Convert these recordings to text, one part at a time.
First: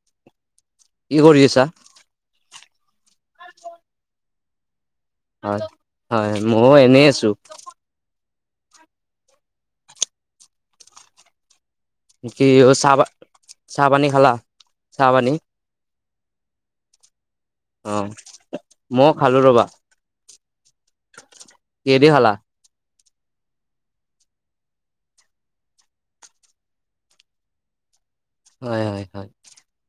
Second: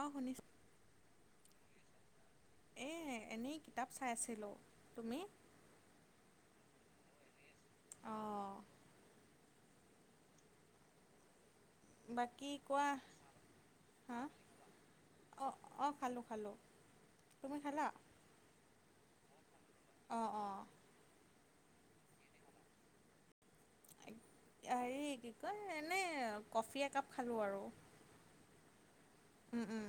অ শুনিছো কি কৰি আছা? এই এনেই কিতাপ চাই আছিলো তুমি হয় হয় মইও এনেই আছো। অ কি বাকী কোৱা চাহ পা চাহ পানী হা খালা? চাহ পানী অ অ খালো খালো অ মইও খালো ৰবা অ অ কিহেদি খালা হেৰি কি কয় এনেই কফি একাপ খালো আৰু হয় হয় হয় উম উম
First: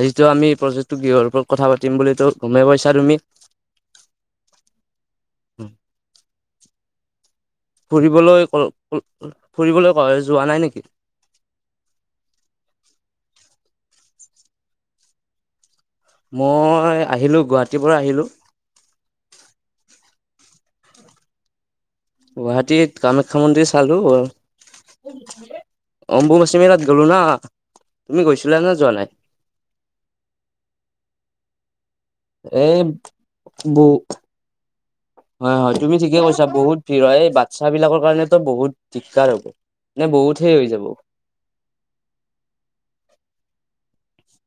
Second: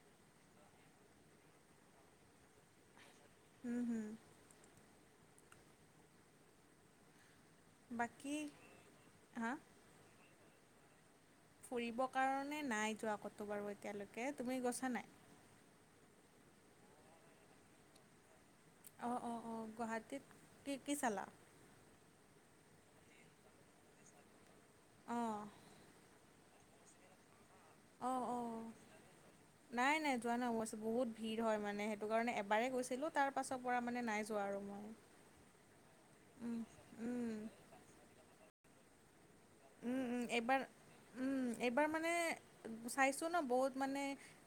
আজিটো আমি প্ৰজেক্টো গৃহৰ ওপৰত কথা পাতিম বুলিতো গমেই পাইছা তুমি উম হুম হম বাকী ফুৰিবলৈ ক ক হা ফুৰিবলৈ কলো যোৱা নাই নেকি? ফুৰিবৰ কাৰণে নাই যোৱা ক'তো বাৰু এতিয়ালৈকে তুমি গৈছা নাই মই আহিলো গুৱাহাটীৰ পৰা আহিলো। অ অ অ গুৱাহাটীত কি কি চালা? গুৱাহাটীত কামাখ্যা মন্দিৰ চালো অ অঁ অম্বুবাচি মেলাত গ'লো না অঁ তুমি অঁ গৈছিলা নে যোৱা নাই নাই নাই যোৱা নাই অৱশ্যে বহুত ভিৰ হয় মানে সে টো কাৰণে এ এবাৰেই গৈছিল তাৰ পাছৰ পৰা বহু মানে নাই যোৱা আৰু মই হয় হয় তুমি ঠিকেই কৈছা উম, বহুত ভিৰ হয় উম, বা ইচ্ছা বিলাকৰ কাৰণেতো বহুত দিগদাৰ হ'ব উম, নে উম, বহুত সেই এইবাৰ হৈ যাব উম এইবাৰ মানে চাইছো ন বহুত মানে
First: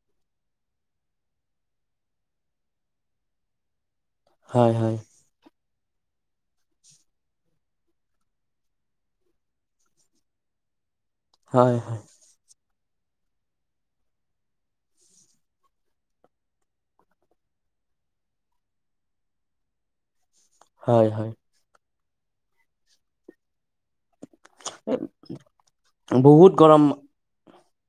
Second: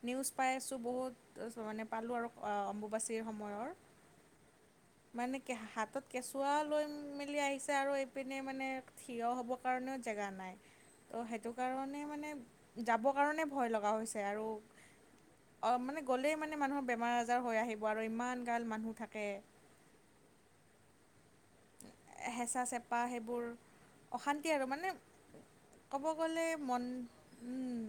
নিউজ পাই আছো বহুত তাছত মানে পালো আৰু অম্বুবাচীৰ সময়ৰ হয় হয় মানে কে হাতত কেঁচুৱাও লৈ মেলি আহিছে আৰু এইপিনে মানে থিয় হ'ব কাৰণেও জেগা নাই ত' সেইটো হয় হয় কাৰণে মানে যাবৰ কাৰণে ভয় লগা হৈছে আৰু অ মানে গ'লেই মানে মানুহৰ বেমাৰ আজাৰ হৈ আহিব আৰু ইমান গাল মানুহ থাকে [unintelligible] হয় হয় হেঁচা চেপা সেইবোৰ অশা ন্তি আৰু মানে ক'ব গ'লে বহুত মন গৰম উম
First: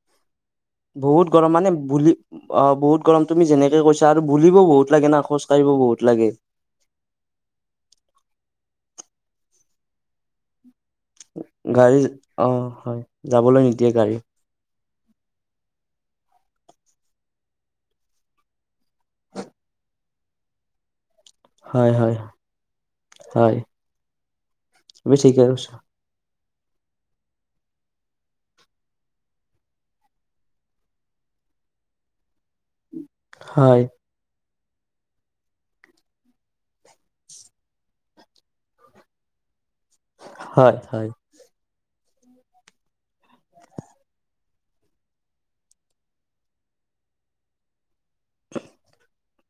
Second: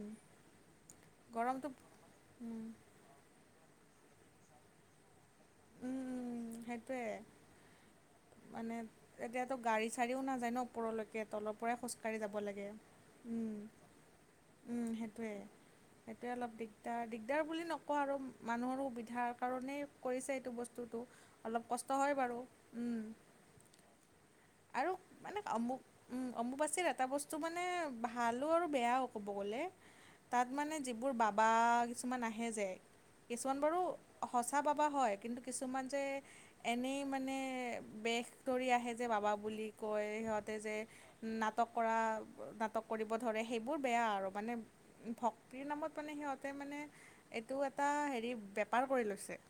বহুত গৰম গৰমটো মানে বুলি অ বহুত গৰম তুমি যেনেকে কৈছা আৰু বুলিবও বহুত লাগে না খোচ উম উম সেইটোৱে মানে এতিয়াতো গাড়ী চাড়ীও নাযায় ন ওপৰলৈকে তলৰ পৰাই গাড়ী খোজকাঢ়ি যাব অ লাগে হয় উম যাবলৈ নিদিয়ে গাড়ী উম সেইটোৱে সেইটোৱে অলপ দিগদাৰ দিগদাৰ বুলি নকও আৰু মানুহৰো সুবিধাৰ কাৰণেই কৰিছে এইটো বস্তুটো অলপ কষ্ট হয় বাৰু উম হয় আৰু তুমি ঠিকে মানে কৈছা অমুক উম অমুপাচীৰ এটা বস্তু মানে ভালো আৰু বেয়াও ক'ব গ'লে। তাত মানে যিবোৰ বাবা কিছুমান আহে যে, কিছুমান বাৰু হয় সঁচা বাবা হয়। কিন্তু কিছুমান যে, এনেই মানে বেশ কৰি আহে যে বাবা বুলি- কৈ সিহঁতে হয় যে- হয় নাটক কৰা নাটক কৰিব ধৰে সেইবোৰ বেয়া আৰু মানে- ভক্তিৰ নামত মানে সিহঁতে মানে, এইটো এটা হেৰি বেপাৰ কৰি লৈছে।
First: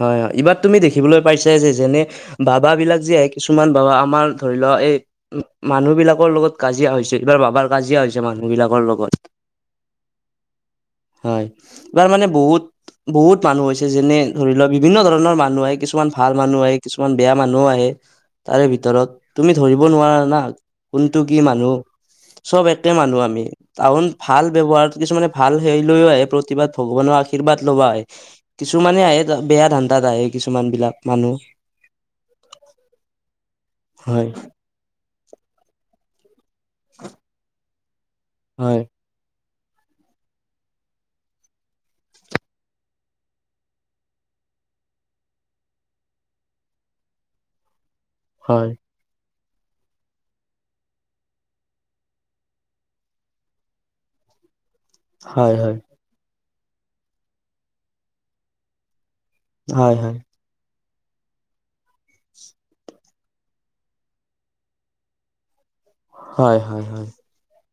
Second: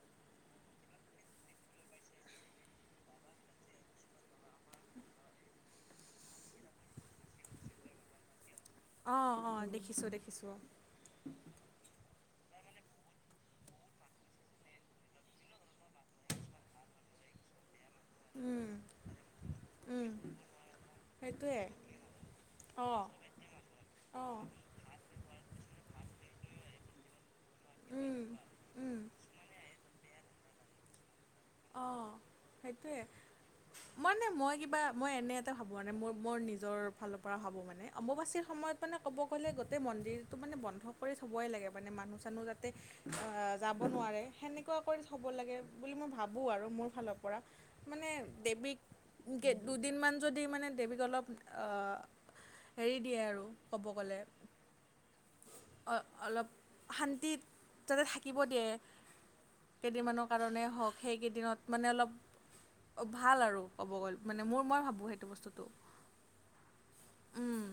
হয় হয় এইবাৰ তুমি দেখিবলৈ পাইছা যে যেনে- বাবা বিলাক যে আহে কিছুমান বাবা আমাৰ- ধৰি লোৱা, এই মানুহ বিলাকৰ লগত কাজিয়া হৈছে এইবাৰ বাবাৰ কাজিয়া হৈছে মানুহ বিলাকৰ অঁ লগত। অঁ দেখিছোঁ দেখিছোঁ অঁ- হয়, এইবাৰ মানে বহুত- বহুত মানুহ হৈছে যেনে ধৰি লওক বিভিন্ন ধৰণৰ মানুহ আহে কিছুমান ভাল মানুহ আহে কিছুমান বেয়া মানুহো আহে। তাৰে উম ভিতৰত তুমি ধৰিব উম নোৱাৰা না, কোনটো কি সেইটোৱে মানুহ। চব একে অঁ মানুহ আমি কাৰন অঁ ভাল ব্যৱহাৰত কিছুমানে ভাল। সেই লৈও আহে প্ৰতিবাদ ভগৱানৰ আশীৰ্বাদ লব আহে। উম উম কিছুমানে আহে বেয়া ধান্দাত আহে কিছুমান বিলাক মানুহ। অ', সেইটোৱে, মানে হয় মই কিবা মই এনে এটা ভাবো মানে মোৰ মোৰ নিজ- ৰ ফালৰ পৰা ভাবো মানে অম্বুবাচীৰ সময়ত হয়, মানে। ক'ব গ'লে গোটেই মন্দিৰটো মানে বন্ধ কৰি থ'বই লাগে মানে মানুহ চানুহ যাতে- অ' যাব নোৱাৰে সেনেকুৱা কৰি থব লাগে বুলি মই ভাবো- ভাবোঁ আৰু মোৰ ফালৰ পৰা মানে হয়, দেৱীক- দুদিনমান যদি মানে দেৱীক অলপ -অ'। হেৰি দিয়ে আৰু ক'ব গ'লে। হয় হয়। অলপ শান্তিত যাতে থাকিব দিয়ে, হয়, হয়, কেইদিনমানক- কাৰণেই হওক সেইকেইদিনত মানে অলপ- অ' ভাল আৰু ক'ব গ'লে মানে মোৰ মই ভাবোঁ সেইটো বস্তুটো। হয় হয়। উম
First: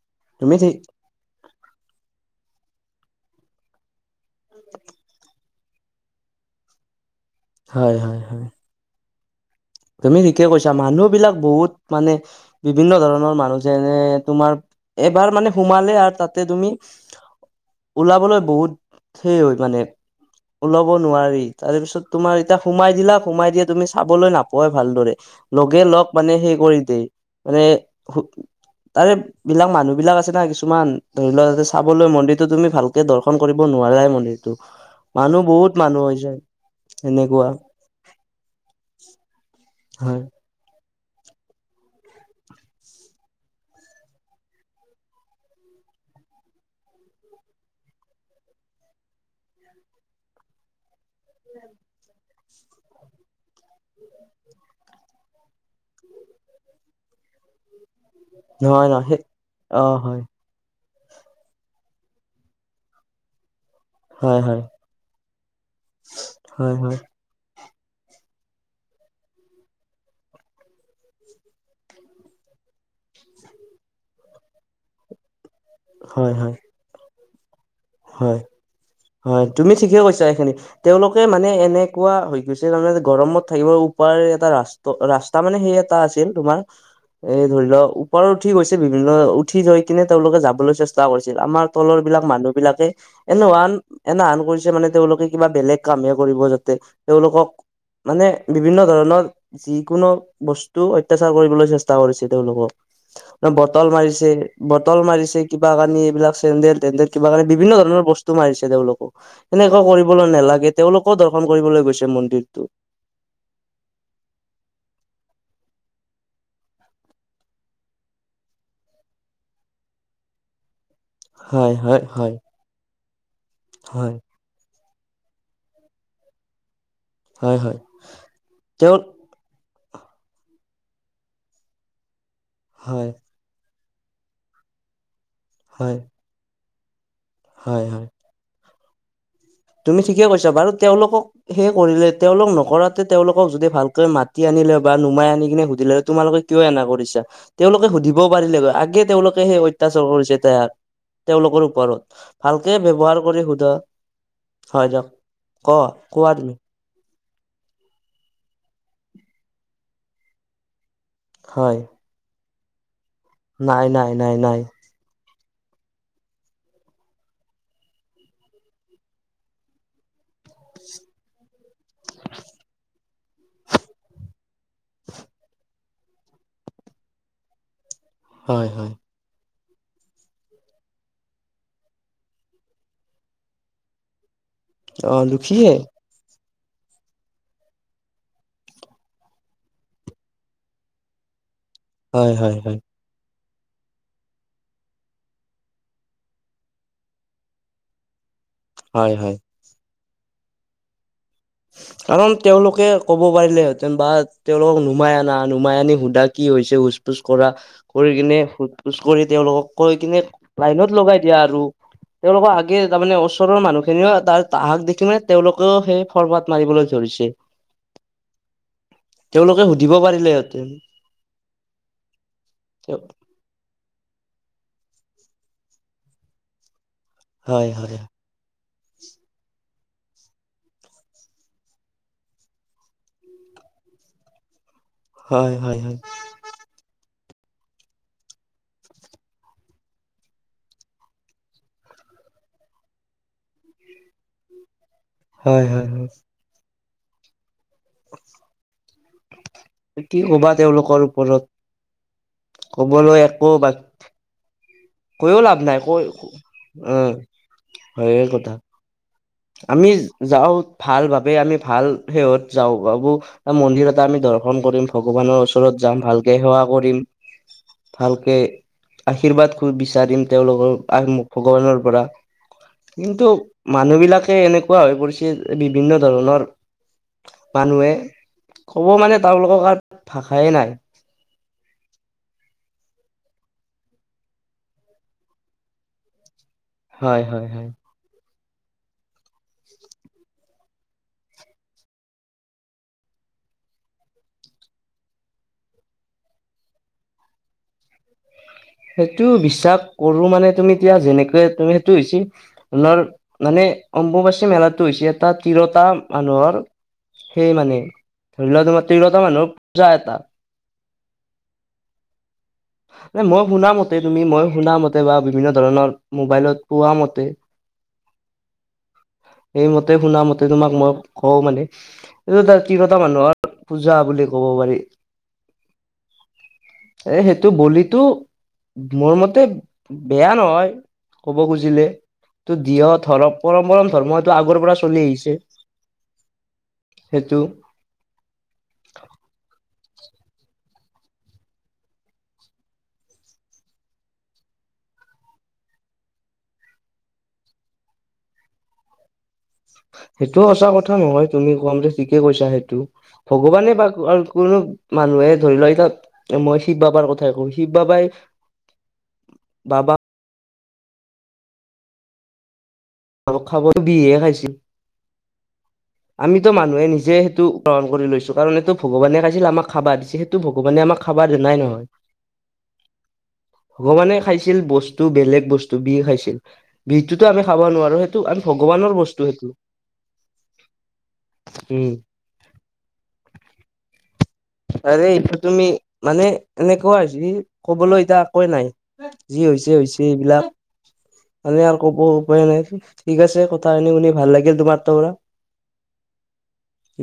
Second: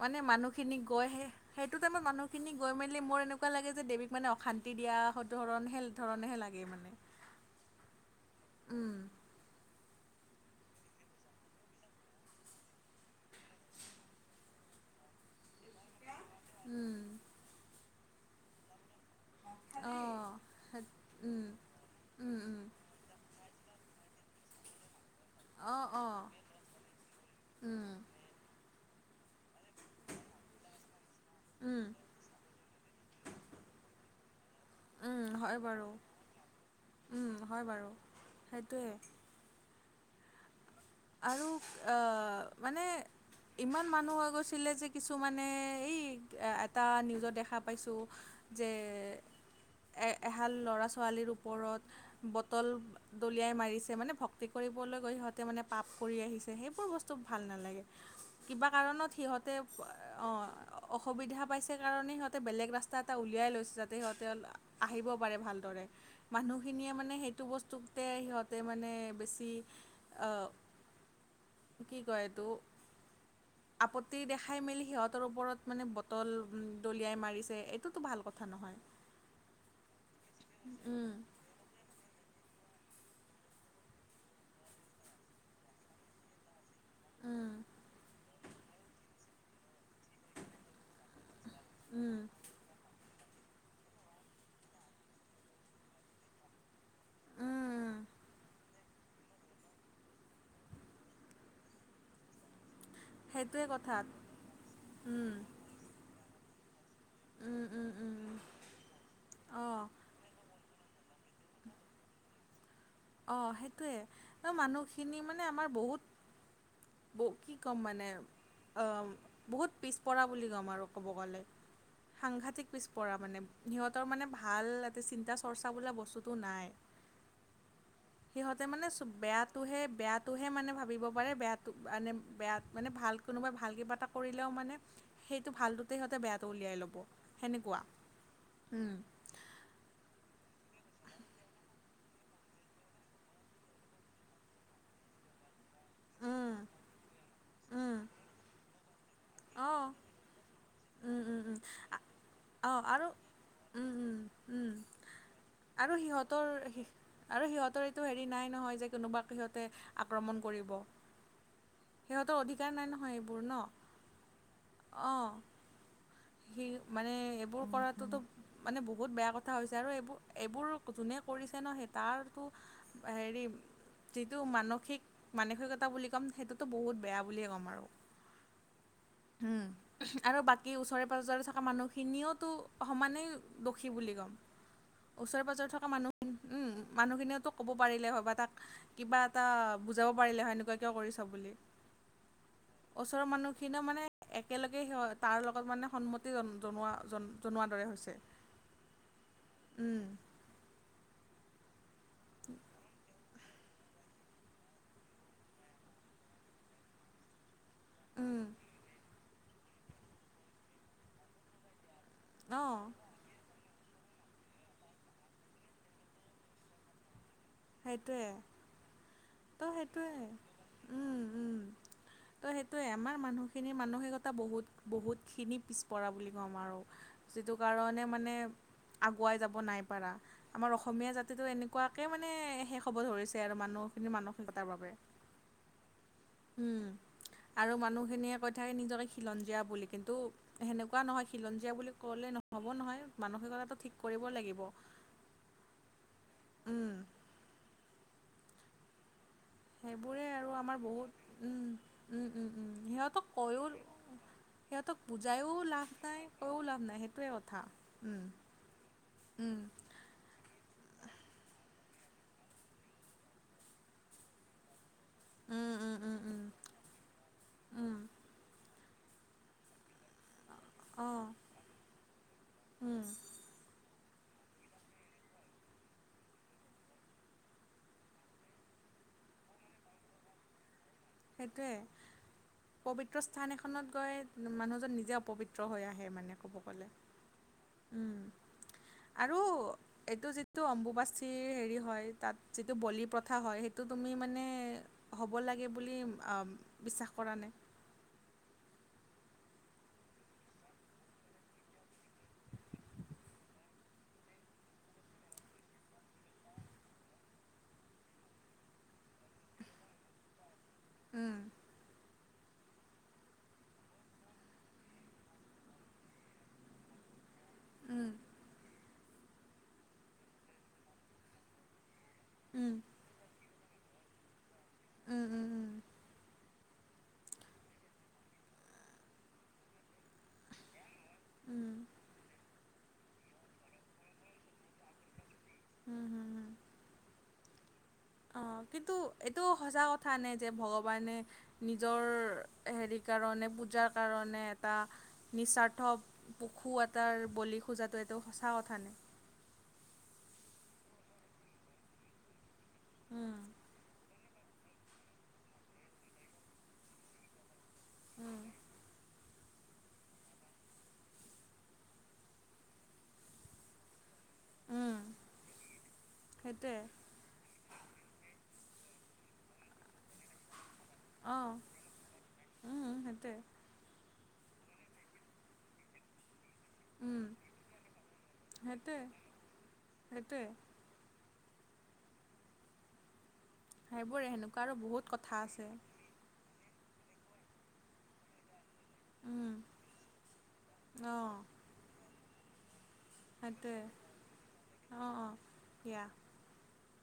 মানে তুমি ঠিক মানুহখিনিক গৈহে। সেইটো টাইমত মানুহখিনি গৈ মেলি মোৰ এনেকুৱা লাগে যে দেৱীক মানে অশান্তি দিয়া ধৰণ হেল- ধৰণহে লাগে মানে। হয় হয়। উম। তুমি ঠিকে কৈছা মানুহ বিলাক বহুত মানে। বিভিন্ন ধৰণৰ মানুহ যেনে -তোমাৰ এবাৰ মানে। সোমালে আৰু তাতে তুমি, উম ওলাবলৈ বহুত। সেই হয় মানে, অঁ ওলাব নোৱাৰি উম তাৰ পিছত উম তোমাৰ এতিয়া উম সোমাই দিলা সোমাই দিয়ে তুমি- চাবলৈ নাপোৱায় ভালদৰে অঁ লগে লগ, অঁ মানে সেই কৰি দেই উম মানে- তাৰে বিলাক মানুহ বিলাক আছে না কিছুমান। ধৰি লোৱা তাতে উম চাবলৈ মন্দিৰটো তুমি ভালকে দৰ্শন কৰিব নোৱাৰাই মন্দিৰটো। উম মানুহ হয় বহুত বাৰু মানুহ হৈছে- উম সেনেকুৱা। হয় বাৰু সেইটোৱে। হয়। আৰু অহ মানে। ইমান মানুহ হৈ গৈছিলে যে কিছুমানে এই এটা নিউজত দেখা পাইছোঁ। যে, এ এহাল ল'ৰা ছোৱালীৰ ওপৰত। বটল দলিয়াই মাৰিছে মানে ভক্তি কৰিবলৈ গৈ সিহঁতে মানে। পাপ কৰি আহিছে সেইবোৰ বস্তু ভাল নালাগে কিবা নহয় নহয় কাৰণত সেই সিহঁতে অ হয় অ'হ। অসুবিধা পাইছে কাৰণে সিহঁতে বেলেগ ৰাস্তা এটা উলিয়াই লৈছে। সিহঁতে হয় হয় আহিব পাৰে ভালদৰে হয় মানুহখিনিয়ে হয় মানে সেইটো বস্তু। তে সিহঁতে মানে বেছি অহ কি কয় এইটো আপত্তি দেখাই মেলি সিহঁতৰ ওপৰত। মানে বটল হয় হয় দলিয়াই মাৰিছে। এইটোতো ভাল হয় কথা নহয়। হয় তুমি ঠিকে কৈছা এইখিনি উম, তেওঁলোক। এই মানে এনেকুৱা হৈ গৈছে তাৰমানে গৰমত থাকিব উপায় এটা ৰাস্ত ৰাস্ত। তাৰ মানে সেই এটা আছিল তোমাৰ। এই উম, ধৰি লওঁক ওপৰত উঠি গৈছে বিভিন্ন উঠি যায় কিনে তেওঁলোকে যাবলৈ চেষ্টা। চেষ্টা কৰিছিল আমাৰ তলৰ উম, বিলাক মানুহ। এনেৱান এনে আন কৰিছে মানে তেওঁলোকে কিবা বেলেগ কামে কৰিব যাতে তেওঁলোকক উম, মানে বিভিন্ন ধৰণৰ যিকোনো বস্তু অত্যাচাৰ কৰিবলৈ চেষ্টা কৰিছে তেওঁলোকক অ সেইটোৱে বটল কথা। মাৰিছে বটল উম, মাৰিছে কিবা কানি এইবিলাক চেন্দেল তেন্দেল কিবা কাৰণে উম, বিভিন্ন উম, ধৰণৰ উম, বস্তু উম, মাৰিছে তেওঁলোক এনেকুৱা অ', কৰিবলৈ নালাগে তেওঁলোকো দৰ্শন কৰিবলৈ গৈছে মন্দিৰটো অহ সেইটোৱে ন মানুহখিনি মানে আমাৰ বহুত ব কি ক'ম মানে অহ বহুত পিছপৰা বুলি ক'ম আৰু কব গলে হয় হয় হয় সাংঘাটিক পিছপৰা মানে সিহঁতৰ হয় মানে ভা ভাল এতে চিন্তা চৰ্চা বোলা বস্তুটো নাই হয় হয়। সিহঁতে মানে তেওঁ চব বেয়াটোহে বেয়াটোহে মানে ভাবিব পাৰে বেয়াটো মানে বেয়া। মানে হয় ভাল কোনোবাই ভাল কিবা এটা কৰিলেও মানে সেইটো ভালটোতে হয় সিহঁতে বেয়াটো উলিয়াই ল'ব। সেনেকুৱা হয় হয় উম। তুমি ঠিকে কৈছা বাৰু তেওঁলোকক সেই। কৰিলে তেওঁলোক নকৰাতে তেওঁলোকক যদি ভালকৈ মাতি আনিলে বা নমাই আনি কিনে সুধিলে তোমালোকে উম, কিয় এনে কৰিছা তেওঁলোকে উম, সুধিবও পাৰিলেগৈ আগে তেওঁলোকে সেই অঁ, অত্যাচাৰ কৰিছে তাক উম, উম, উম, তেওঁলোকৰ ওপৰত ভালকে অঁ আৰু ব্যৱহাৰ কৰি সোধা উম, উম, উম হয় দিয়ক ক আৰু কোৱা সিহঁতৰ তুমি সে আৰু সিহঁতৰ এইটো হেৰি নাই নহয় যে কোনোবা সিহঁতে আক্ৰমণ কৰিব হয় সিহঁতৰ অধিক নাই নহয় এই নাই নাই নাই নাই অঁহ সি মানে এইবোৰ কৰাটোতো মানে বহুত বেয়া কথা হৈছে আৰু এইবোৰ এইবোৰ যোনে কৰিছে ন সেই তাৰতো এ হেৰি যিটো মানসিক মানসিকতা বুলি ক'ম সেইটো তো বহুত বেয়া বুলিয়ে ক'ম আৰু হয় হয় উম উহুআৰু বাকী ওচৰে পাজৰে থকা মানুহখিনিওতো সমানেই দোষী বুলি ক'ম অ ওচৰে পাজৰে দুখীয়ে থকা মানুহখিনি উম মানুহখিনিও তো ক'ব পাৰিলে হয় বা তাক কিবা এটা বুজাব পাৰিলে হয় এনেকুৱা কিয় কৰিছ বুলি হয় হয় হয়। ওচৰৰ মানুহখিনিয়ও মানে একেলগে স তাৰ লগত মানে সন্মতি জন জনোৱা জন জনোৱাৰ দৰে হৈছে। হয় হয়। উম। কাৰণ তেওঁলোকে ক ক'ব পাৰিলে হেঁতেন বা তেওঁলক নুমাই অনা নুমাই আনি সুধা কি হৈছে হোচ পোচ কৰা কৰি কিনে উম, সুধ-পোজ কৰি তেওঁলোকক কৈ কিনে লাইনত লগাই দিয়া আৰু। তেওঁলোকৰ আগে অ', তাৰমানে ওচৰৰ মানুহখিনিও তাৰ আহাক দেখি মানে তেওঁলোকেও সেই খৰ্বাত মাৰিবলৈ ধৰিছে। সেইটোৱে। তেওঁলোকে তই সুধিব সেইটোৱে পাৰিলেহেঁতেন উম উম, তই সেইটোৱে। আমাৰ মানুহ খিনিৰ মানসিকতা বহুত বহুতখিনি পিছপৰা বুলি ক'ম আৰু। যিটো হয় হয় কাৰণে মানে আগুৱাই যাব নাইপাৰা। আমাৰ অসমীয়া জাতিটো এনেকুৱাকে মানে শেষ হ'ব ধৰিছে আৰু মানুহখিনিৰ মানসিকতাৰ বাবে। হয় হয় হয়। উম আৰু মানুহখিনিয়ে কৈ থাকে নিজকে খিলঞ্জীয়া বুলি কিন্তু সেনেকুৱা নহয় খিলঞ্জীয়া বুলি ক'লে নহ'ব নহয়, মানসিকতাটো ঠিক কৰিব লাগিব। হয়-হয়-হয়। উম। কি সেইবোৰে আৰু কবা আমাৰ তেওঁলোকৰ ওপৰত বহুত উম উম উম উম কবলৈ সিহঁতক একো কৈ বাকী সিহঁতক বুজাও লাভ নাই কৈও লাভ নাই উম সেইটোৱে কথা। হয়ে কথা উম, আমি যাওঁ ভাল ভাবে আমি ভাল শেহত যাওঁ ভাবো মন্দিৰতে আমি দৰ্শন কৰিম ভগৱানৰ উম, ওচৰত যাম উম, উম, ভালকে উম, সেৱা কৰিম। উম, ভালকে আশীৰ্বাদ খ বিচাৰিম তেওঁলোকৰ আহ অ', ভগৱানৰ পৰা। উম, কিন্তু মানুহ বিলাকে এনেকুৱা হৈ পৰিছে বিভিন্ন ধৰণৰ মানুহে ক'ব মানে তেওঁলোকৰ কাত ভাষাই নাই। সেইটোৱে। পবিত্ৰ স্থান এখনত গৈ মানুহজন নিজে অপবিত্ৰ হৈ আহে মানে ক'ব গ'লে। হয় হয় হয়। উম আৰু এইটো যিটো অম্বুবাচিৰ হেৰি হয় তাত যিটো বলি প্ৰথা হয় সেইটো তুমি মানে হ'ব লাগে বুলি বিশ্বাস কৰা নে? সেইটো বিশ্বাস কৰো মানে তুমি এতিয়া যেনেকে তুমি হৈছে ধৰ মানে অম্বুবাচী মেলাটো হৈছে এটা তিৰতা মানুহৰ সেই মানে, ধৰি লোৱা তোমাৰ তিৰলতা মানুহৰ পূজা এটা। উম। মানে মই শুনা মতে তুমি, মই শুন মতে বা বিভিন্ন ধৰণৰ মোবাইলত পোৱা মতে, উম। সেইমতে শুনা মতে তোমাক মই কওঁ মানে এইটো উম, তিৰটা মানুহ আৰু পূজা বুলি ক'ব পাৰি। উম। উম, উম। এ সেইটো বলিটো মোৰ মতে বেয়া নহয় ক'ব উম, খুজিলে তটো দিহ ধৰ পৰম পৰম ধৰ্মটো আগৰ পৰা চলি আহিছে। হম হুম হুম। সেইটো। অ' কিন্তু এইটো সঁচা কথা নাই যে ভগৱানে। নিজৰ হেৰি কাৰণে পূজাৰ কাৰণে এটা। নিস্বাৰ্থ পশু এটাৰ বলি খোজাটো এইটো সঁচা কথা নেকি? সেইটো সঁচা কথা নহয় তুমি কম ঠিকে কৈছা সেইটো উম, ভগৱানে বা কোনো। মানুহে ধৰি লও এতিয়া মই শিৱ বাবাৰ কথাই কওঁ শিৱ বাবাই। উম, বাবা। খাব বিহে খাইছিল, উম, আমিতো সেইটোৱে মানুহে নিজে সেইটো। গ্ৰহণ কৰি লৈছো কাৰণ এইটো ভগৱানে কাইছিল আম খাবা দিছে সেইটো ভগৱানে আমাক। খাবৰ দিয়া অ', নাই নহয়। উম, সেইটোৱে। ভগৱানে খাইছিল বস্তু বেলেগ বস্তু বিষ খাইছিল বিষতটোতো উম, আমি খাব নোৱাৰো। টো আমি ভগৱানৰ সেইটোৱে, বস্তু সেইটোৱে সেইটোটো উম। সেইবোৰৰে এনেকুৱা আৰু আৰে বহুত এইটো কথা তুমি আছে। মানে এনেকুৱা হৈছে কবলৈ এতিয়া একে নাই যি হৈছে হৈছে এইবিলাক। অঁ। মানে আৰু ক'ব উপায় নাই ঠিক আছে কথা সেইটোৱে শুনি শুনি ভাল লাগিল তোমাৰ ত পৰা। অ', অ', দিয়া।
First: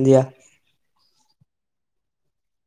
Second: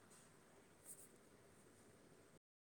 দিয়া।